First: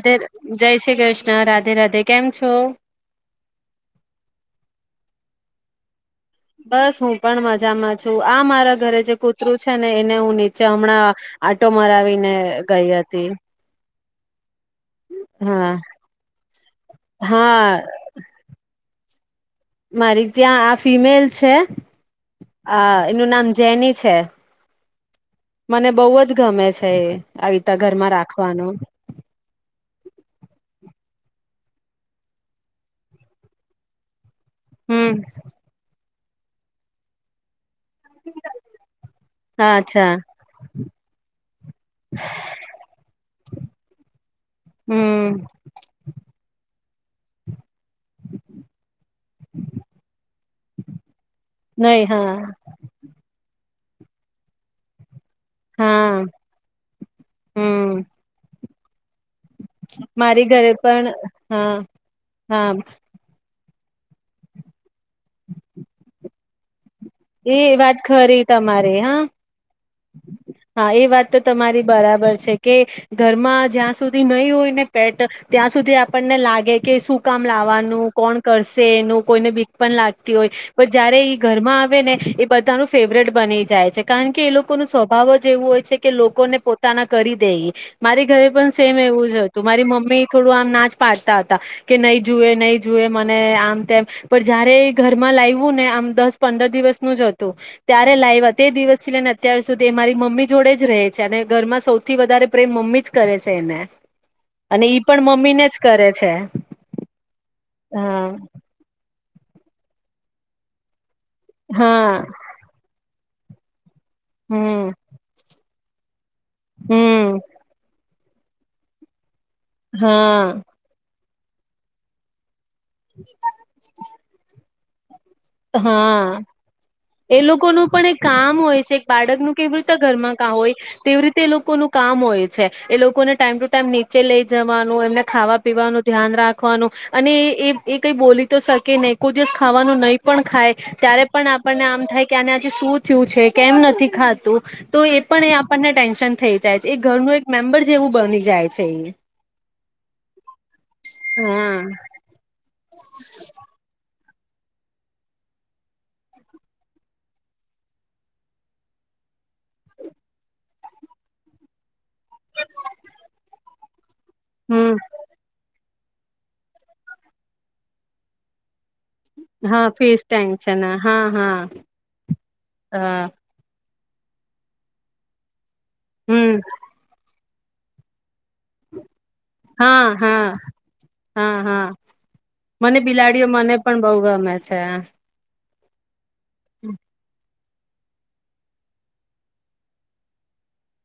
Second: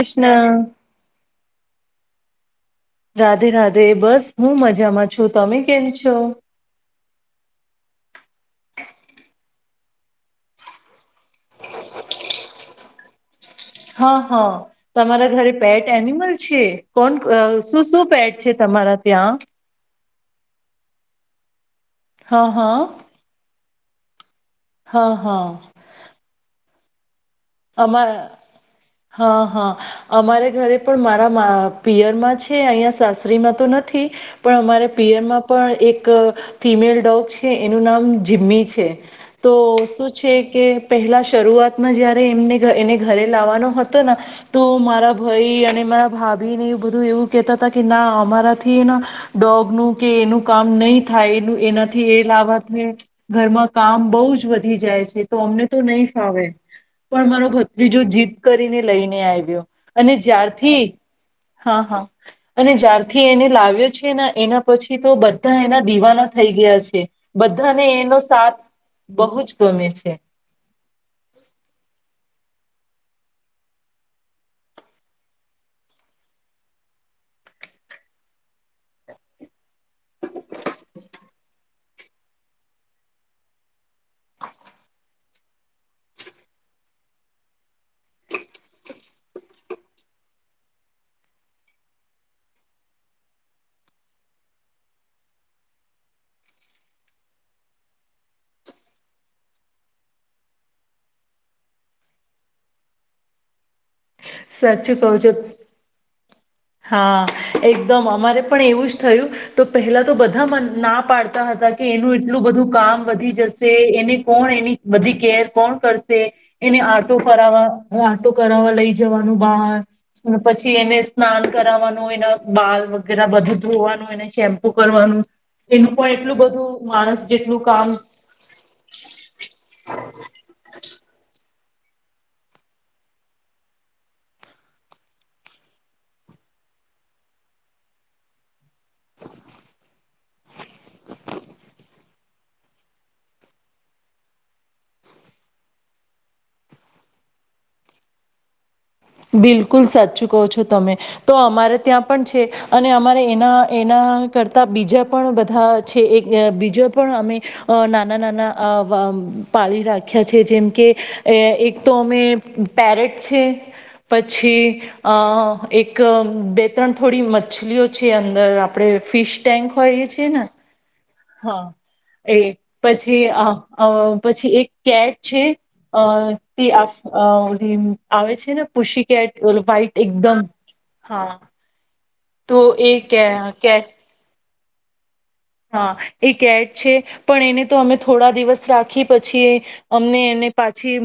કૃષ્ણ જય શ્રી કૃષ્ણ રાજધા. રાધે રાધે કેમ છો? રાધે રાધે બસ હું મજામાં છું તમે કેમ છો બસ હું પણ મજામાં છું આ મારા ઘરે જે કૂતરું છે ને એને હું નીચે હમણાં આટો મરાવીને ગઈ હતી હા હા તમારા ઘરે હા પેટ એનિમલ છે કોણ હા શું શું પેટ છે તમારા ત્યાં મારી ત્યાં આ ફિમેલ છે હા હા હ એનું નામ જેની છે હા મને બહુ જ ગમે છે છે [unintelligible] અમા હા હા અમારે ઘરે પણ મારા પિયર માં છે અહં સાસરીમાં તો નથી પણ અમારે હમ પિયરમાં પણ એક ફિમેલ ડોગ છે એનું નામ જીમ્મી છે તો શું અચ્છા છે કે પહેલા શરૂઆતમાં જયારે એમને એને ઘરે લાવવાનો હતો તો મારા હમ ભાઈ અને મારા ભાભી ને બધું એવું કેતા કે ના અમારાથી ડોગ નું કે એનું કામ નહી થાય એ નહી એનાથી એ હા લાવવાથી ઘરમાં કામ બઉુ જ વધી જાય છે તો અમને તો નહી હા ફાવે પણ મારો હમ ભત્રીજો જીત કરીને લઈન એ આઇ ગયો અને મારી ઘરે જ્યારથી પણ હા હા હા અને જ્યારથી એને લાગણી આવે છે એના પછી તો બધા એના દીવાના થઈ ગયા છે. એ બધાને વાત એનો ખરી સાથ તમારે હા બહુ જ ગમે છે. હા એ વાત તો તમારી બરાબર છે કે ઘરમાં જ્યાં સુધી નહી હોય ને પેટ ત્યાં સુધી આપણને લાગે કે શું કામ લાવવાનું કોણ કરશે એનું કોઈનેબી પણ લાગતી હોય પણ જયારે એ ઘરમાં છે ને એ બધાનું ફેવરેટ બની જાય છે કારણ કે એ લોકો લોકો ન સ્વભાવ જ એવું હોય છે કે લોકોને પોતાના કરી દે મારી ઘરે પણ સેમ એવું જ હતું મારી મમ્મી થોડું આમ નાચ પાડતા હતા કે નહી જુએ નહીં જુએ મને આમ તેમ પણ જયારે ઘરમાં લાવું ને આમ દસ પંદર દિવસનું જ હતું ત્યારે લાઈ તે દિવસ થી લઈને અત્યાર અત્યાર સુધી મારી મમ્મી જોડે જ રહે છે અને ઘરમાં સૌથી વધારે પ્રેમ મમ્મી જ કરે છે એને અને સાચું ઈ કહું પણ છું મમ્મી ને જ કરે છે હા એકદમ હા અમારે પણ એવું જ થયું. તો પહેલા તો બધા મન ના પાડતા હતા કે એનું હા એટલું બધું કામ વધી જશે એને કોણ એની હમ બધી કેર કોણ કરશે એને આટો હમ ફરવા કોણ તો કરાવા લઈ જવા બહાર અને હા પછી એને સ્નાન કરાવાનું એના બાલ વગેરે બધું ઘોવાનું એને શેમ્પુ કરવાનું. એનું પણ હા એટલું બધું માણસ એ જેટલું લોકોનું કામ પણ એક કામ હોય છે એક બાળકનું કેવી રીતે ઘરમાં કામ હોય તેવી રીતે એ લોકો ન કામ હોય છે એ લોકોને ટાઈમ ટુ ટાઈમ નીચે લઈ જવાનું એમને ખાવા પીવાનું ધ્યાન રાખવાનું અને એ કઈ બોલી તો શકે નહી કોઈ દિવસ ખાવાનું નહી. પણ ખાય ત્યારે પણ આપણને આમ થાય કે આ આજે શું થયું છે કેમ નથી ખાતું તો એ પણ એ આપણને ટેન્શન થઈ જાય છે એ ઘરનું એક મેમ્બર જેવું બની જાય છે. એ બિલકુલ સાચું કહો છો તમે તો હા અમારે ત્યાં પણ છે. અને અમારે એના એના કરતા બીજા પણ બધા છે એક બીજા પણ અમે નાના નાના પાળી રાખ્યા છે જેમ કે એક તો અમે પેરેટ છે. પછી હમ અ એક બે ત્રણ થોડી મછલીઓ છે અંદર આપ આપડણે ફિશ ટેન્ક હા હોઈએ ફીસ છીએ ને. ટેન્શન હા એ પછી હા આ અ પછી એક કેટ છે અ હમ તે આવે છે [unintelligible] પુશી કેટ વ્ઇટ હા એકદમ હા હા તો એ મને કે બિલાડીઓ મને કેટ પણ બઉ ગમે છે. [unintelligible] હા. એક કેટ છે પણ એને તો અમે થોડા દિવસ રાખી પછી અમને એને પાછી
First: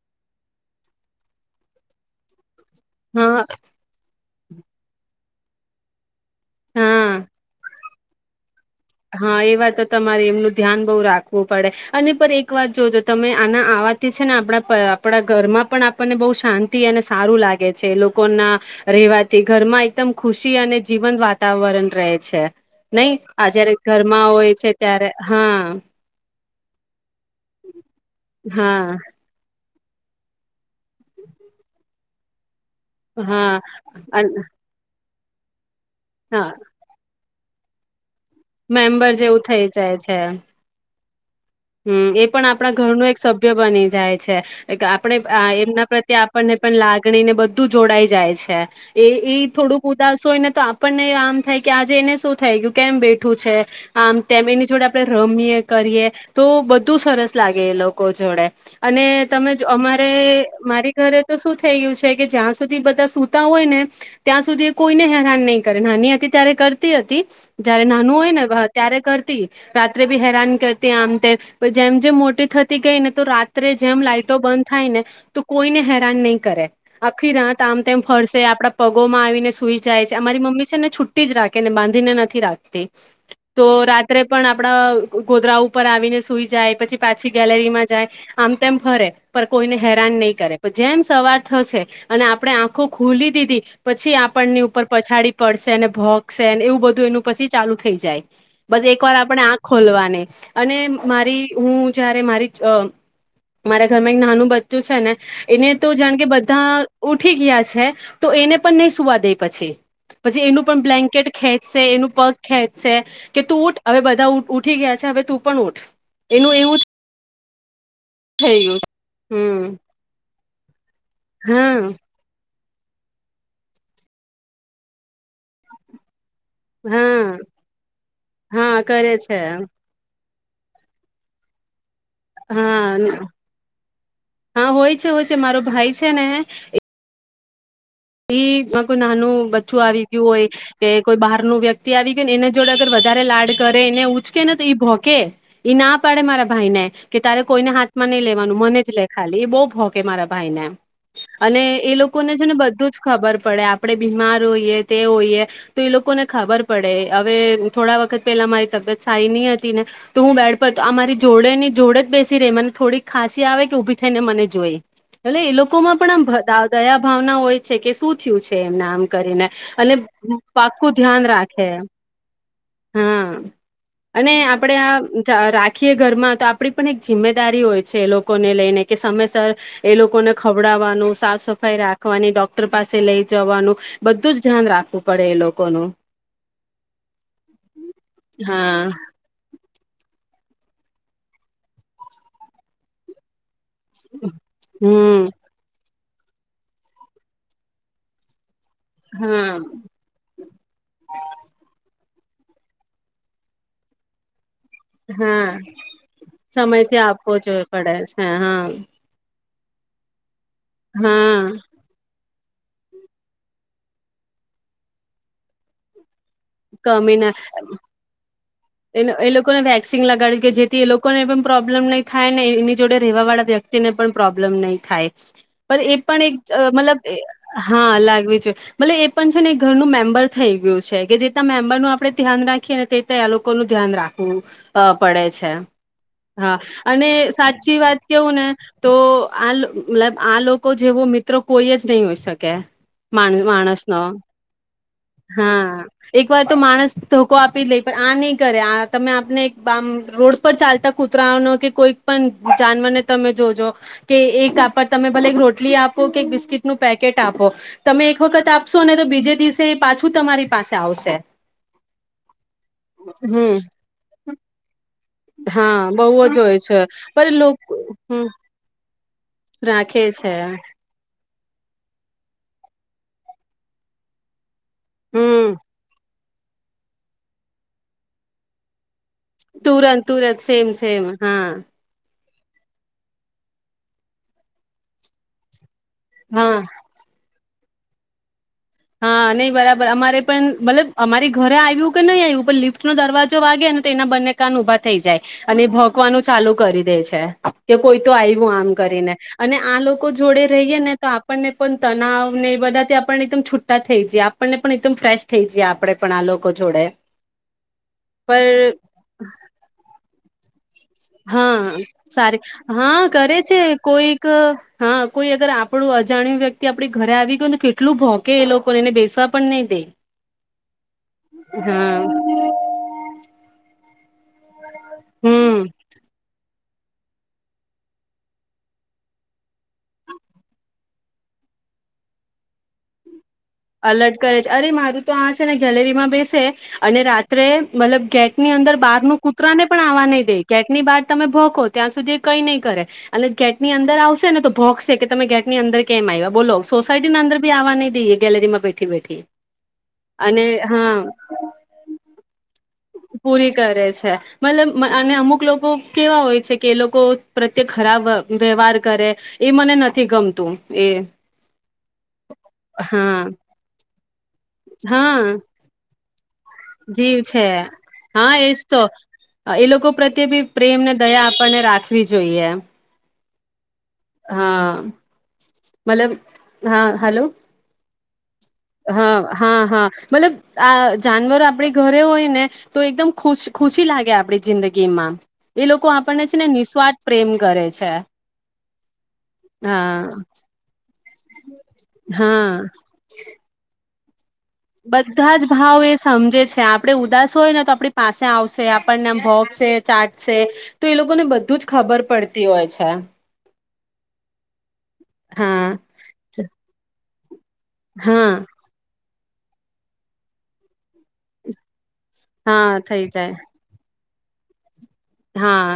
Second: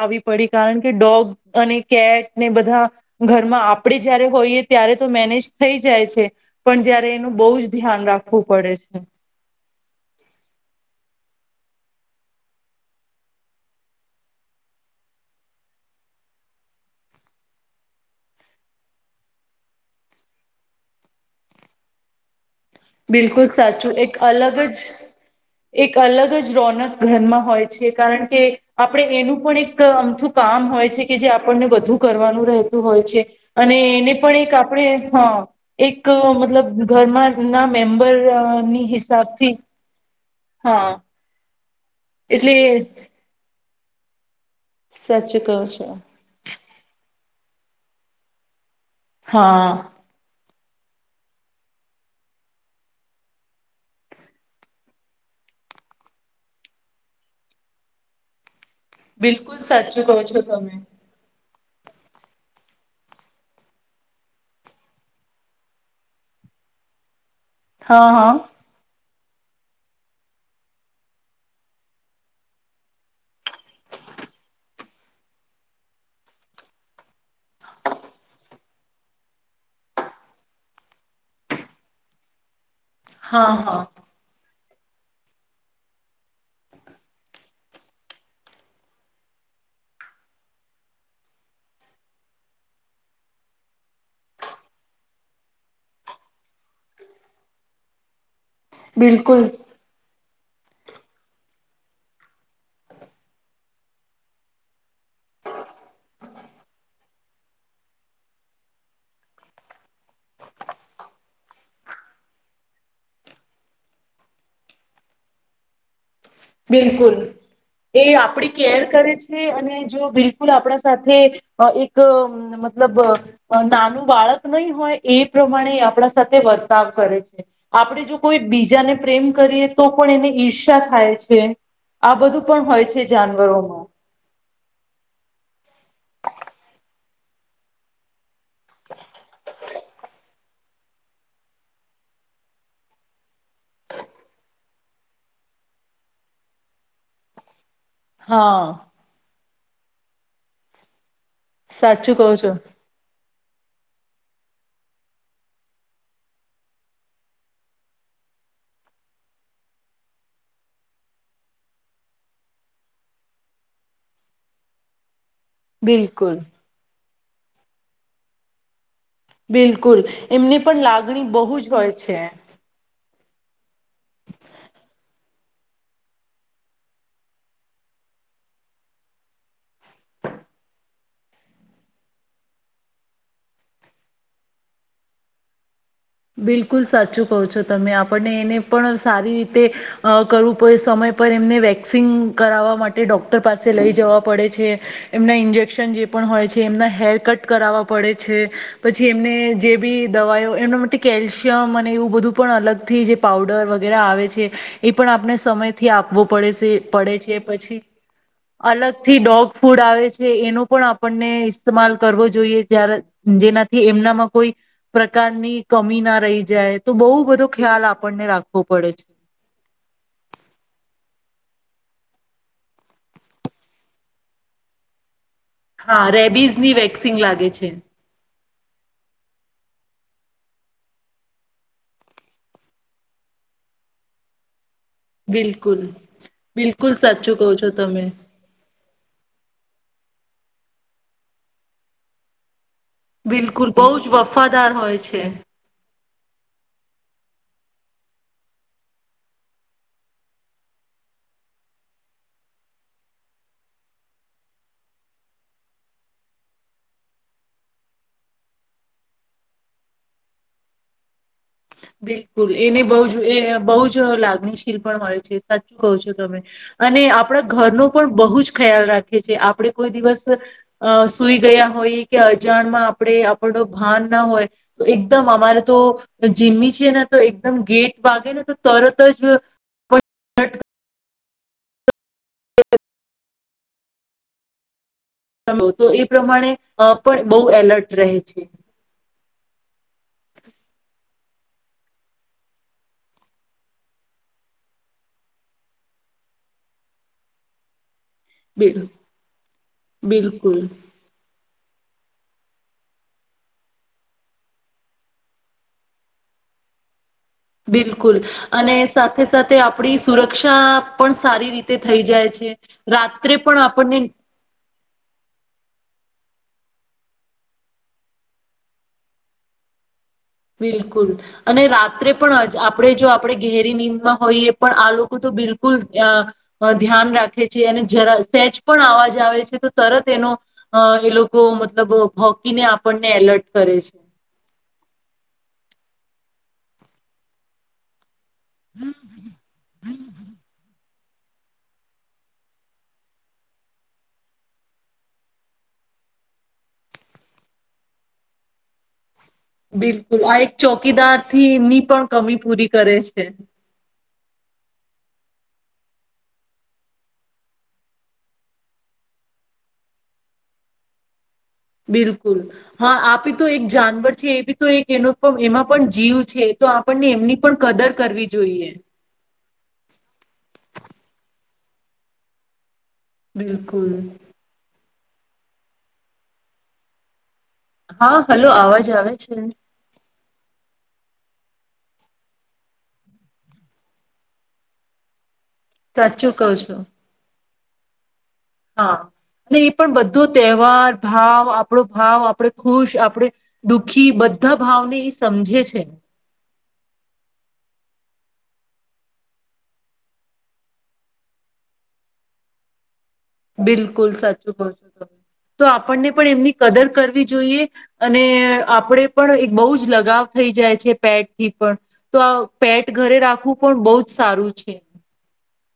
આવી પડી કારણ કે ડોગ અને કેટ ને બધ ધા હા ઘરમાં આપણે જયારે હોઈએ ત્યારે તો મેનેજ થઈ જાય છે. પણ જયારે હા એનું બહુ જ ધ્યાન રાખ હા એ વાત તમારે એમનું ધ્યાન બહુ રાખવું પડે અને પર એક વાર જોજો તમે આના આવાથી છે ને આપણા આપણા ઘરમાં પણ આપણને બહુ શાંતિ અને સારું લાગે છે. લોકોના રહેવાથી ઘરમાં એકદમ ખુશી અને જીવંત વાતાવરણ રહે છે. નહી બિલકુલ આ જ્યારે સાચું એક અલગ જ એક અલગ જ રોનક ઘરમાં હોય છે કારણ કે હા આપણે એનું પણ એક એક આમથું કામ હોય છે કે જે આપણને બધું કરવાનું રહે. હોય છે હા અને એને અન પણ એક આપણે હા. એક હા મતલબ ઘરમાં ના મેમ્બર મેમ્બર જેવું થઇ જાય છે. હા. હમ એ પણ એટલે આપણા ઘર ન એક સભ્ય બને જાય છે આપણે સાચું કહો એમના છો પ્રત્યે આપણને પણ લાગણી ને બધ તું જોડાઈ જાય છે. એ ઈ હા થોડુંક ઉદાસ હોય ને તો પણને એ આમ થાય કે આજે એને શું થાય ગયું કેમ બે ઠું છે. આમ તેમ એની જોડે આપડે રમીએ કરીએ તો બધું સરસ લાગે એ લોકો જોડે અને તમે બિલકુલ સાચું કહો છો અમારે તમે મારી ઘરે તો શું થઈ ગયું છે કે જ્યાં સુધી બધા સૂતા હોય ને ત્યાં સુધી કોઈને હેરાન નહીં કરે નાની હતી ત્યારે કરતી હતી હા નું હા હોય ને ત્યારે કર તી. રાત્રે બી હેરાન કરતી આમ તેમ. જેમ જેમ મોટી થતી ગઈ ને તો રાત્રે જેમ લાાઈટો બંધ થાય ને તો કોઈને હેરાન નહી કરે. આખી રાત આમ તેમ ફરસે આપડા પગોમાં આવીને સુઈ જાય છે. અમારી મમ્મી છે ને છુટ્ટી જ રાખે ને બાંધીને નથી રાખતી. હા તો હા રાત્રે પણ આપ આપડા ગોદડા ઉપર આવીને સુઈ જાય પછી પાછી ગેલેરીમાં જાય આમ તેમ ફરે પણ કોઈને હેરાન નહી કરે. પણ જેમ સવાર થશે અને આપણે આંખો ખુલી દીધી પછી આપણની ઉપર પછાડી પડશે ભોંકશે એવું બધું એનું પછી ચાલુ થઈ જાય. બસ એક વાર આપણે બિલકુલ આખ ખોલવાની અને મારી હું જયારે મારી અ મારા ઘરમાં એક નાનું બચ્ચું છે ને એને તો જાણ કે બધા ઉઠી ગયા છે તો એને પણ નહી સુવા દે પછી. પછી એનું પણ બ્લેન્કેટ ખેંચશે એનું પગ ખેંચશે કે તું ઉઠ હવે બધા ઉઠી ગયા છે હવે તું પણ ઉઠ એનું એવું બિલકુલ. એ આપડી થઈ ગયું કેર કરે છે હમ અને જો બિલકુ કુલ આપડા સાથે હા એક અ મતલબ નાનું બાળક નહી હોય એ પ્રમાણે આપણા સા થે વર્તાવ કરે હા છે. આપણે જો કોઈ હા બીજાને કરે પ્રેમ છે કરીએ તો પણ એને ઈર ઇર્ષા થાય છે. [unintelligible] પણ હોય હા છે જાનવરોમાં હા હોય છે હોય છે મારો ભાઈ નૈ એ [unintelligible] છું આવી ગયું હોય કે કોઈ બહાર ન વ્યક્તિ આવી ગયુંને એના જોડે અગર વધારે લાડ કરે એને ઉચકે ને તો ભોકે ના પાડે મારા ભાઈ ને કે તારે કોઈને હાથ મને લેવાનું હા મને જ લે ખાલી એ બહુ હોકે મારા ભાઈને અને એ સાચું લોકો કહો ને છે છો ને બધ ખબર પડે આપડણે બીમાર હોઈએ તે હોઈએ તો એ લોકોને ખબર પડે હવે થોડા વખત પેલા મારી તબિયત સારી નહી હતી ને તો હું બેડ પર આ મારી જોડે ની જોડે જ બેસી રહી મને થોડી ખાંસી આવે કે ઉભી થઈને મને જોઈ. એ એ લોકો માં પણ બિલકુલ આમ દા દયા ભાવ ના હોય છે કે શું થયું છે એમનામ કરીને અને બિલકુલ એમની પણ પાકું ધ્યાન લાગણી બહુ રાખે જ હોય છે હા અને આપણે આ ચ રાખીએ ઘરમાં તો આપડી પણ એક જિમ્મેદારી હોય છે એ લોકોને લઈને કે સમયસર એ લોકોને ખવડાવવાનું સાફ સફાઈ રાખવાની ડોક ટર પાસે લઈ જવાનું બધું જ ધ્યાન રાખવું પડે એ લોકોનું. બિલકુલ સાચું કહો છો તમે આપણને એને હા પણ સારી રીતે અ કરવું પે સમય પર એમને વેક્સિંગ કરાવવા માટે ડોક્ટર પાસે લઈ જવા પડે છે હમ એમના ઇન્જેક્શન જે પણ હોય છે એમના હેર કટ કરાવવા પડે છે. પછી એમને હા જે બી દવાયો એમના ટી કેલ્શિયમ અને એવું બધું પણ અલગથી જે પાઉડર વગેરે આવે છે. એ પણ આપને હા સમયથી આપવો પડે સે સમયથી પડે આપવો છે જોઈ પછી પડે છે હા અલગ થી ડોગ ફૂડ આવે છે. તે એનો પણ આપણને હા ઇસ્તેમાલ કરવો જોઈએ જ્યારે જેનાથી એમનામાં કોઈ પ્રકારની કમી ના રહી જાય તો બહુ કમી ના બધો ખ્યાલ આપણને રાખ એ લ એ લોકોને વેક્સિન લગાડ્યું કે જેથી એ લોકોને પણ પ્રોબ્ બ્લેમ નહી થાય ને એની જોડે રહેવા વાળા વ્યક્તિને પણ પ્રોબ્લેમ નહીં થાય. એ હા પણ એક રેબીઝની વેક્સિંગ લાગે મતલબ છે હા લાગવી જો મતલબ એ પણ છે ને ઘરનું મેમ્બર થઈ ગયું છે કે જે મેમ્બર નું આપડણે ધ્યાન રાખીએ ને તે તે આ લોકો નું ધ્યાન રાખવું. પડે છે બિલકુલ હા બિલકુલ અને સાચું કહો છો સાચી વાત તમે કેવું ને તો આલ મતલબ આ લોકો જેવો મિત્રો કોઈ જ નહી હોઈ શકે. માણ બિલકુલ બહુ જ માણસનો વફાદાર હોય છે. હા એક વાર તો માણસ ધોકો આપી જ લઈ પણ આની કરે આ તમે આપને બામ રોડ પર ચાલતા કૂતરાઓનો કે કોઈક પણ જાનવરને તમે જોજો, કે એક આપ તમે ભલે એક રોટલી આપો કે એક બિસ્કીટનું પેકેટ આપો, તમે એક વખત આપશો ને તો બીજે દિવસે પાછું તમારી પાસે આવશે. બિલકુલ. એને બહ જ હમ બહુ જ લાગણીશીલ પણ હોય છે સાચું હા કહ છો બહુ જ તમે, હોય છે અને પણ આપણા લોકો ઘરનો પણ હમ બહુ જ ખ્યાલ રાખે છે. આપણે કોઈ રાખે દિવસ છે સુઈ ગયા હોય કે અજાણમાં. આપડે આપણો ભાન ના હોય. તો એકદમ હમ અમારે તો એક [unintelligible] જીમી છીએ ને તો એકદમ ગેટ વાગે ને તો તરત જ તુરંત તુરંત સેમ સેમ હા [inaudible] હ [unintelligible] તો એ પ્રમાણે હા અ પણ બઉુ એલર્ટ રહે છે. હા અને નઇ [unintelligible] અમારે પણ મતલબ અમારી ઘરે આવ્યું કે નહી આવ્યું પણ લિફ્ટ નો દરવાજો વાગેને તે એના બંને કાન ઉભા થઈ જાય, અને ભોકવાનું ચાલુ કરી દે છે. કોઈ તો આવ્યું આમ બિલ કરીને, અને આ લોકો જોડે બિલકુલ રહીએ ને તો આપણને પણ તનાવ ને બધા આપ એકદમ છૂટ થઈ જ આપણને પણ એકદમ ફ્રેશ થઈ જ આપણેે પણ આ લોકો જોડે. બિલકુલ, પર અને સાથે સાથે આપડી સુરક. કક્ષા. હા સારી હા કરે રાત્રે છે પણ આપણને કોઈક હા કોઈ અગર આપણું અજાણ્યું વ્યક્તિ આપણી ઘરે આવી ગય તો કેટલું ભોકે એ લોકોને એને બેસવા પણ નહી દે. બિલકુલ, અને હા રાત્રે પણ આપણે જો આપણે ગહેરી નીંદમાં. હોઈએ પણ આ લોકો તો હમ બિલકુલ અ. પર ધ્યાન રાખે છે અને જરા સેચ પણ અવાજ આવે છે તો તરત એનો, અ એ લોકો મતલબ હોકીને આપણને એલર્ટ. કરે છે. અલર્ટ કરે છે અરે મારું તો આજ. ગેલેરીમાં બેસે, અને રાત્રે મતલબ ગેટ. ની અંદર બારનું કૂતરા ને પણ આવવા નહી દે ગેટની બહાર. તમે ભોકો ત્યાં સુધી કઈ નહીં કરે, અને ગેટની અંદર આવશે ને તો ભોકશે કે તમે ગેટ ની અંદર કેમ આવ્યા, બોલો સોસાયટી ના અંદર બી આવવા નહી દઈએ. ગેલેરીમાં બેઠી બેઠી. બિલકુલ આ અને એક હા ચોકીદાર થીની પણ કમી પૂરી. કરે છે. પૂરી કરે છે. મતલબ અને અમુક લોકો કેવા હોય છે કે એ લોકો પ્રત્યે ખરાબ વ્યવહાર કરે, એ મને નથી ગમતું એ. બિલકુલ હા આબી તો એક જાનવર એ બી તો એક એનો હા પણ એમાં પણ જીવ છે તો આપણને જીવ એમની છે પણ કદર કરવી હા એજ જોઈએ તો એ લોકો પ્રત્યે બી પ્રેમને દયા આપણને- રાખવી જોઈ એમ બિલકુલ. હા આ આ. મલમ હા હાલો. હા. હલો અવાજ આવે હા છે હા હા મતલબ. આ જાનવરો આપડી ઘરે હોય ને તો એકદમ ખુશ ખુશી લાગે આપડી જિંદગીમાં એ લોકો આપણને સાચું છે ને કહો છો નિઃસ્વાર્ પ્રેમ કરે છે. અચ્છા. હા અને એ પણ બધો તહેવાર ભાવ આપડો ભાવ હા આપડે ખુશ આપણેે દુખ છી ખીબદ બધા જ ભાવ એ સમજે છે આપડણેે ઉદાસો હોય ને તો આપણી પાસે આવશે.. આપણને ભોગ છે ચા્ટસે તો એ લોકોને બધું જ ખબર પડતી હોય છે. બિલકુલ સાચું કહ છો તમે તો હા આપણને પણ એમની કદર કરવી જોઈએ અને હા આપણેે પણ એક બહુ જ લગાવ થઈ જાય છે પેટથી પણ તો આ હા પેટ થઈ ઘરે જાય રાખવું પણ બઉ જ સારું છે. હા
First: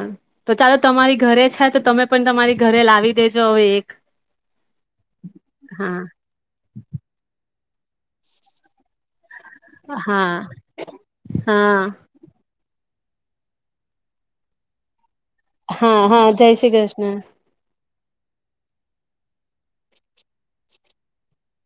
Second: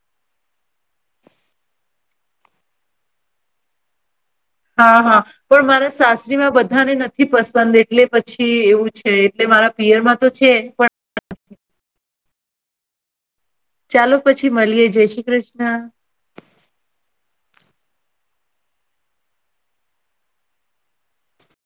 તો ચાલો તમારી ઘરે છે તો તમે પણ તમારી ઘરે લાવી દેજો હવે એક હા, હા પણ મારા હા સાસરીમાં બધાને નથી પસં દન એટલે પછી એવું છે. એટલે મારા પિયરમાં તો હા છે પણ હા ચાલો પછી મળીએ જઈશી હા, હા જય શ્રી કૃષ્ણ.